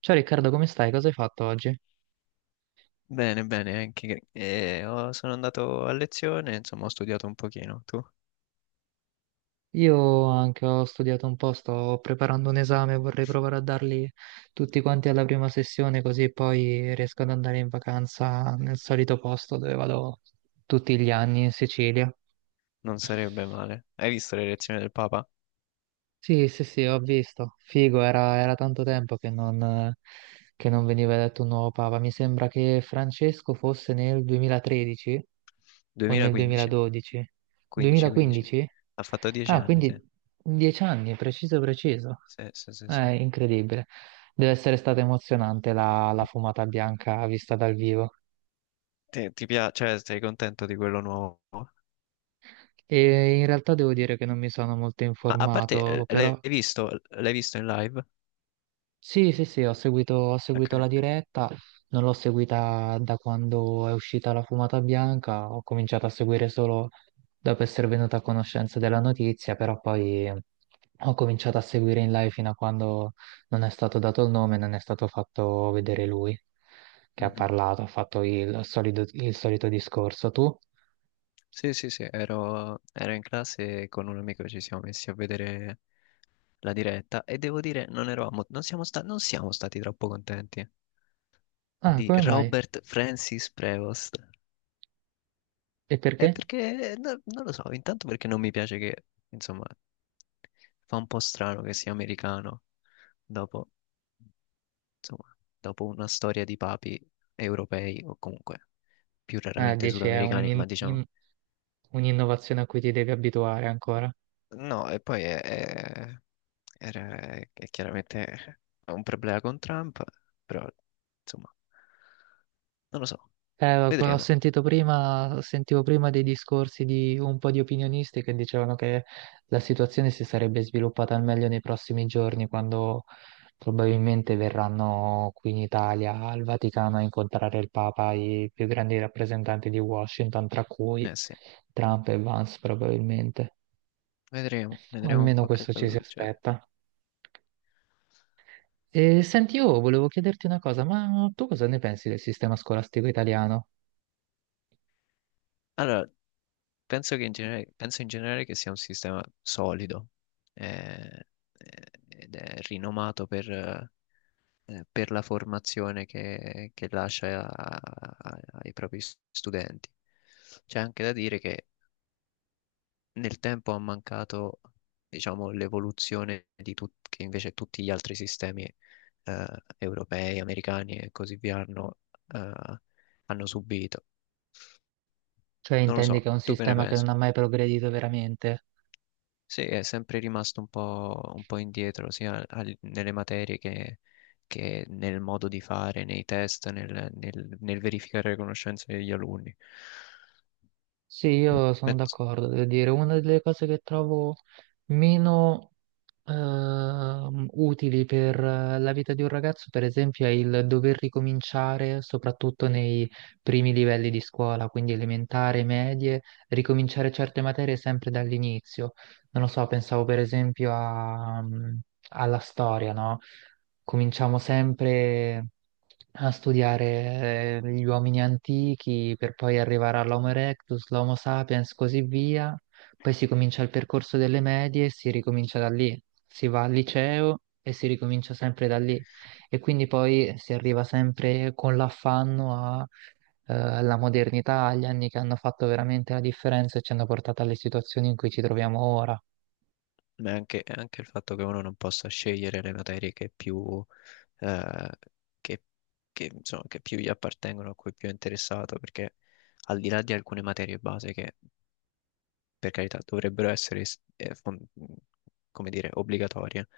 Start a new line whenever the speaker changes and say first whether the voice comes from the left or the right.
right: Ciao Riccardo, come stai? Cosa hai fatto oggi?
left: Bene, bene, anche sono andato a lezione, insomma ho studiato un pochino, tu?
right: Io anche ho studiato un po', sto preparando un esame, vorrei provare a darli tutti quanti alla prima sessione, così poi riesco ad andare in vacanza nel solito posto dove vado tutti gli anni in Sicilia.
left: Non sarebbe male. Hai visto le lezioni del Papa?
right: Sì, sì, sì, ho visto. Figo, era tanto tempo che non veniva eletto un nuovo papa. Mi sembra che Francesco fosse nel 2013 o nel
left: 2015,
right: 2012.
left: 15, 15.
right: 2015?
left: Ha fatto 10
right: Ah,
left: anni, sì.
right: quindi 10 anni, preciso, preciso.
left: Sì, sì, sì,
right: È
left: sì.
right: incredibile. Deve essere stata emozionante la fumata bianca vista dal vivo.
left: Ti piace, cioè sei contento di quello nuovo?
right: E in realtà devo dire che non mi sono molto
left: A parte,
right: informato,
left: l'hai
right: però.
left: visto? L'hai visto in live?
right: Sì, sì, sì, ho seguito, ho
left: Ok,
right: seguito la
left: ok.
right: diretta, non l'ho seguita da quando è uscita la fumata bianca, ho cominciato a seguire solo dopo essere venuta a conoscenza della notizia, però poi ho cominciato a seguire in live fino a quando non è stato dato il nome, non è stato fatto vedere lui che ha
left: Mhm.
right: parlato, ha fatto il solito discorso. Tu?
left: Sì, sì, sì, ero in classe e con un amico ci siamo messi a vedere la diretta e devo dire non eravamo, non siamo stati troppo contenti.
right: Ah,
left: Di
right: come mai?
left: Robert Francis Prevost.
right: E perché?
left: È perché, non lo so, intanto perché non mi piace che, insomma, fa un po' strano che sia americano dopo, insomma, dopo una storia di papi europei o comunque più
right: Ah,
left: raramente
right: dici è
left: sudamericani, ma diciamo...
right: un'innovazione a cui ti devi abituare ancora.
left: No, e poi era- è chiaramente un problema con Trump, però, insomma, non lo so,
right: Ho
left: vedremo.
right: sentito prima, sentivo prima dei discorsi di un po' di opinionisti che dicevano che la situazione si sarebbe sviluppata al meglio nei prossimi giorni, quando probabilmente verranno qui in Italia, al Vaticano, a incontrare il Papa, i più grandi rappresentanti di Washington, tra cui
left: Eh sì.
right: Trump e Vance probabilmente.
left: Vedremo,
right: O
left: vedremo un
right: almeno
left: po' che
right: questo ci
left: cosa
right: si
left: succede.
right: aspetta. E senti, io volevo chiederti una cosa, ma tu cosa ne pensi del sistema scolastico italiano?
left: Allora, penso in generale che sia un sistema solido, eh, ed è rinomato per la formazione che lascia ai propri studenti. C'è anche da dire che nel tempo ha mancato, diciamo, l'evoluzione di che invece tutti gli altri sistemi, eh, europei, americani e così via hanno, eh, hanno subito.
right: Cioè,
left: Non lo so,
right: intendi che è un
left: tu che ne
right: sistema che
left: pensi?
right: non ha mai progredito veramente?
left: Sì, è sempre rimasto un po' indietro, sia nelle materie che nel modo di fare, nei test, nel verificare le conoscenze degli alunni.
right: Sì, io sono
left: Penso-
right: d'accordo, devo dire, una delle cose che trovo meno utili per la vita di un ragazzo, per esempio, è il dover ricominciare, soprattutto nei primi livelli di scuola, quindi elementare, medie, ricominciare certe materie sempre dall'inizio. Non lo so, pensavo per esempio alla storia, no? Cominciamo sempre a studiare gli uomini antichi per poi arrivare all'Homo erectus, l'Homo sapiens, così via. Poi si comincia il percorso delle medie e si ricomincia da lì. Si va al liceo e si ricomincia sempre da lì. E quindi poi si arriva sempre con l'affanno alla modernità, agli anni che hanno fatto veramente la differenza e ci hanno portato alle situazioni in cui ci troviamo ora.
left: Ma è anche il fatto che uno non possa scegliere le materie che più, eh, che, insomma, che più gli appartengono, a cui è più interessato, perché al di là di alcune materie base che per carità, dovrebbero essere, come dire, obbligatorie.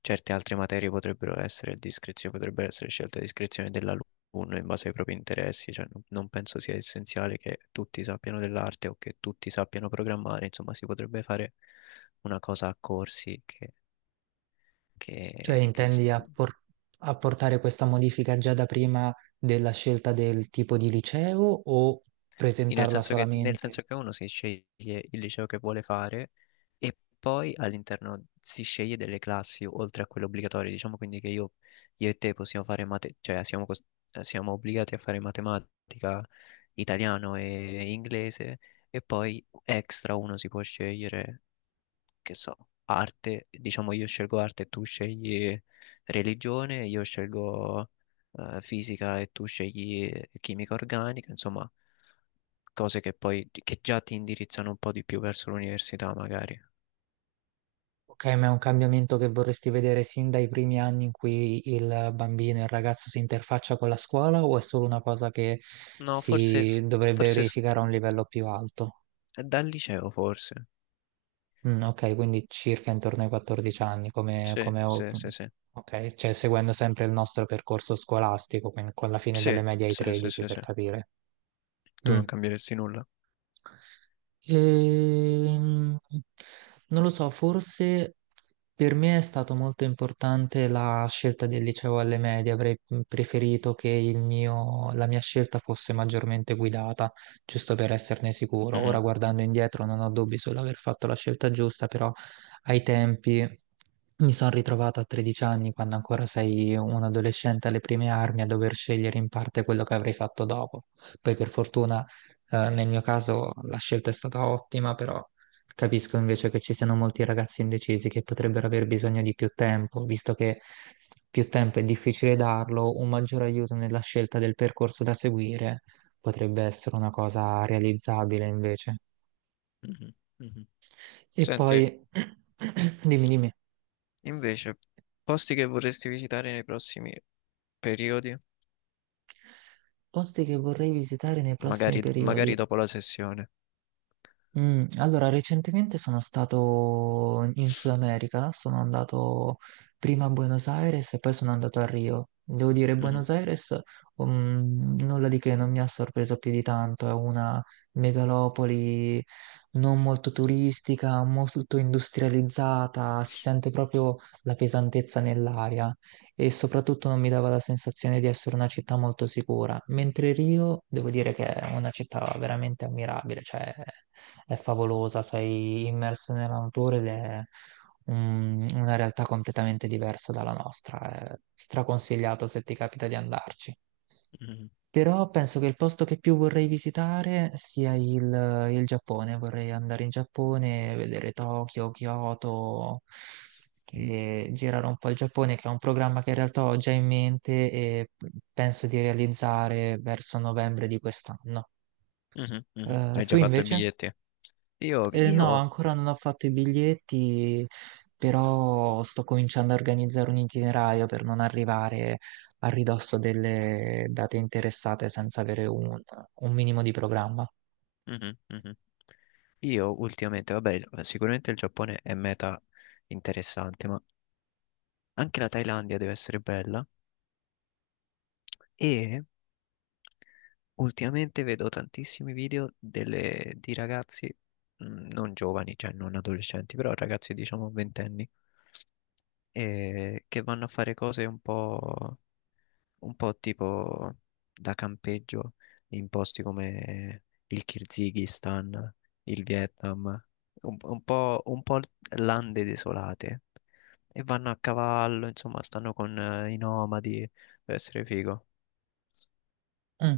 left: Certe altre materie potrebbero essere a discrezione, potrebbero essere scelte a discrezione dell'alunno in base ai propri interessi, cioè non, non penso sia essenziale che tutti sappiano dell'arte o che tutti sappiano programmare, insomma, si potrebbe fare una cosa a corsi che,
right: Cioè,
left: che, che s-
right: intendi apportare questa modifica già da prima della scelta del tipo di liceo o
left: Sì,
right: presentarla
left: nel
right: solamente?
left: senso che uno si sceglie il liceo che vuole fare e poi all'interno si sceglie delle classi oltre a quelle obbligatorie. Diciamo quindi che io e te possiamo fare mate- cioè siamo, cos- siamo obbligati a fare matematica, italiano e inglese e poi extra uno si può scegliere che so, arte, diciamo io scelgo arte e tu scegli religione, io scelgo, fisica e tu scegli chimica organica, insomma, cose che già ti indirizzano un po' di più verso l'università, magari.
right: Ok, ma è un cambiamento che vorresti vedere sin dai primi anni in cui il bambino e il ragazzo si interfaccia con la scuola o è solo una cosa che
left: No, forse,
right: si dovrebbe
left: forse s-
right: verificare a un livello più alto?
left: dal liceo, forse.
right: Mm, ok, quindi circa intorno ai 14 anni,
left: Sì, sì, sì, sì.
right: ok, cioè seguendo sempre il nostro percorso scolastico, quindi con la fine
left: Sì,
right: delle medie ai
left: sì, sì,
right: 13
left: sì,
right: per
left: sì.
right: capire.
left: Tu non
right: Mm.
left: cambieresti nulla.
right: Ehm, Non lo so, forse per me è stato molto importante la scelta del liceo alle medie, avrei preferito che la mia scelta fosse maggiormente guidata, giusto per esserne sicuro.
left: Mhm,
right: Ora guardando indietro non ho dubbi sull'aver fatto la scelta giusta, però ai tempi mi sono ritrovata a 13 anni, quando ancora sei un adolescente alle prime armi, a dover scegliere in parte quello che avrei fatto dopo. Poi per fortuna nel mio caso la scelta è stata ottima, però capisco invece che ci siano molti ragazzi indecisi che potrebbero aver bisogno di più tempo, visto che più tempo è difficile darlo, un maggior aiuto nella scelta del percorso da seguire potrebbe essere una cosa realizzabile invece.
left: mhm, mhm.
right: E poi,
left: Senti,
right: dimmi, dimmi,
left: invece, posti che vorresti visitare nei prossimi periodi?
right: posti che vorrei visitare nei prossimi
left: Magari, magari
right: periodi.
left: dopo la sessione.
right: Allora, recentemente sono stato in Sud America, sono andato prima a Buenos Aires e poi sono andato a Rio. Devo dire,
left: Mhm,
right: Buenos Aires, nulla di che, non mi ha sorpreso più di tanto, è una megalopoli non molto turistica, molto industrializzata, si sente proprio la pesantezza nell'aria e soprattutto non mi dava la sensazione di essere una città molto sicura, mentre Rio devo dire che è una città veramente ammirabile, cioè è favolosa, sei immerso nella natura ed è una realtà completamente diversa dalla nostra, è straconsigliato se ti capita di andarci.
left: mhm,
right: Però penso che il posto che più vorrei visitare sia il Giappone. Vorrei andare in Giappone, vedere Tokyo, Kyoto, e girare un po' il Giappone, che è un programma che in realtà ho già in mente e penso di realizzare verso novembre di quest'anno.
left: mhm, mhm. Hai
right: Tu
left: già fatto i
right: invece?
left: biglietti?
right: No,
left: Io,
right: ancora non ho fatto i biglietti, però sto cominciando a organizzare un itinerario per non arrivare a ridosso delle date interessate senza avere un minimo di programma.
left: mhm, mhm. Io ultimamente, vabbè, sicuramente il Giappone è meta interessante, ma anche la Thailandia deve essere bella. E ultimamente vedo tantissimi video di ragazzi, non giovani, cioè non adolescenti, però ragazzi diciamo ventenni, che vanno a fare cose un po'. Un po' tipo da campeggio in posti come il Kirghizistan, il Vietnam, un po' lande desolate. E vanno a cavallo, insomma, stanno con i nomadi, deve essere figo.
right: Mm.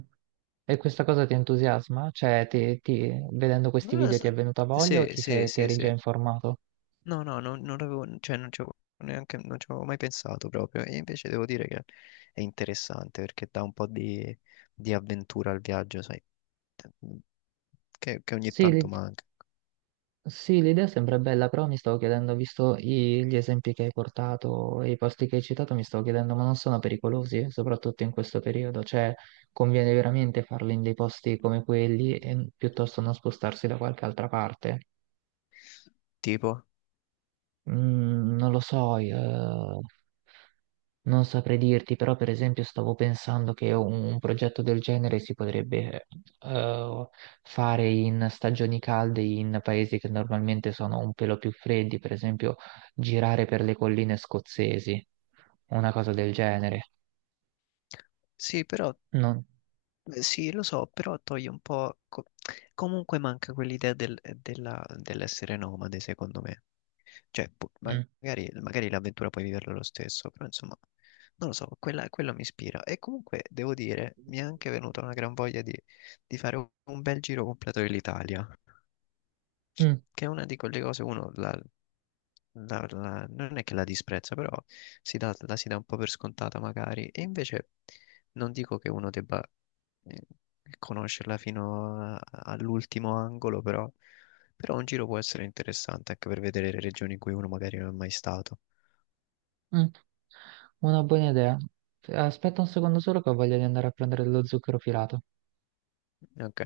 right: E questa cosa ti entusiasma? Cioè, vedendo questi
left: Non lo
right: video ti
left: so.
right: è venuta voglia o
left: Sì,
right: ti
left: sì,
right: sei, ti
left: sì,
right: eri già
left: sì.
right: informato?
left: No, no, non l'avevo, cioè, non ci avevo neanche, non ci avevo mai pensato proprio. E invece devo dire che è interessante perché dà un po' di avventura al viaggio, sai, che ogni
right: Sì,
left: tanto
right: li-
left: manca.
right: Sì, l'idea sembra bella, però mi stavo chiedendo, visto gli esempi che hai portato e i posti che hai citato, mi stavo chiedendo, ma non sono pericolosi, soprattutto in questo periodo? Cioè, conviene veramente farli in dei posti come quelli e piuttosto non spostarsi da qualche altra parte?
left: Tipo,
right: Non lo so. Non saprei dirti, però per esempio stavo pensando che un progetto del genere si potrebbe eh, fare in stagioni calde, in paesi che normalmente sono un pelo più freddi, per esempio girare per le colline scozzesi, una cosa del genere.
left: sì, però,
right: Non.
left: sì, lo so, però toglie un po'... comunque manca quell'idea dell'essere nomade, secondo me. Cioè,
right: Mm,
left: magari, magari l'avventura puoi viverla lo stesso, però insomma, non lo so, quello mi ispira. E comunque, devo dire, mi è anche venuta una gran voglia di fare un bel giro completo dell'Italia.
right: mm,
left: Che è una di quelle cose uno non è che la disprezza, però la si dà un po' per scontata magari, e invece non dico che uno debba, eh, conoscerla all'ultimo angolo, però, però un giro può essere interessante anche per vedere le regioni in cui uno magari non è mai stato.
right: mm. Una buona idea. Aspetta un secondo solo che ho voglia di andare a prendere dello zucchero filato.
left: Ok.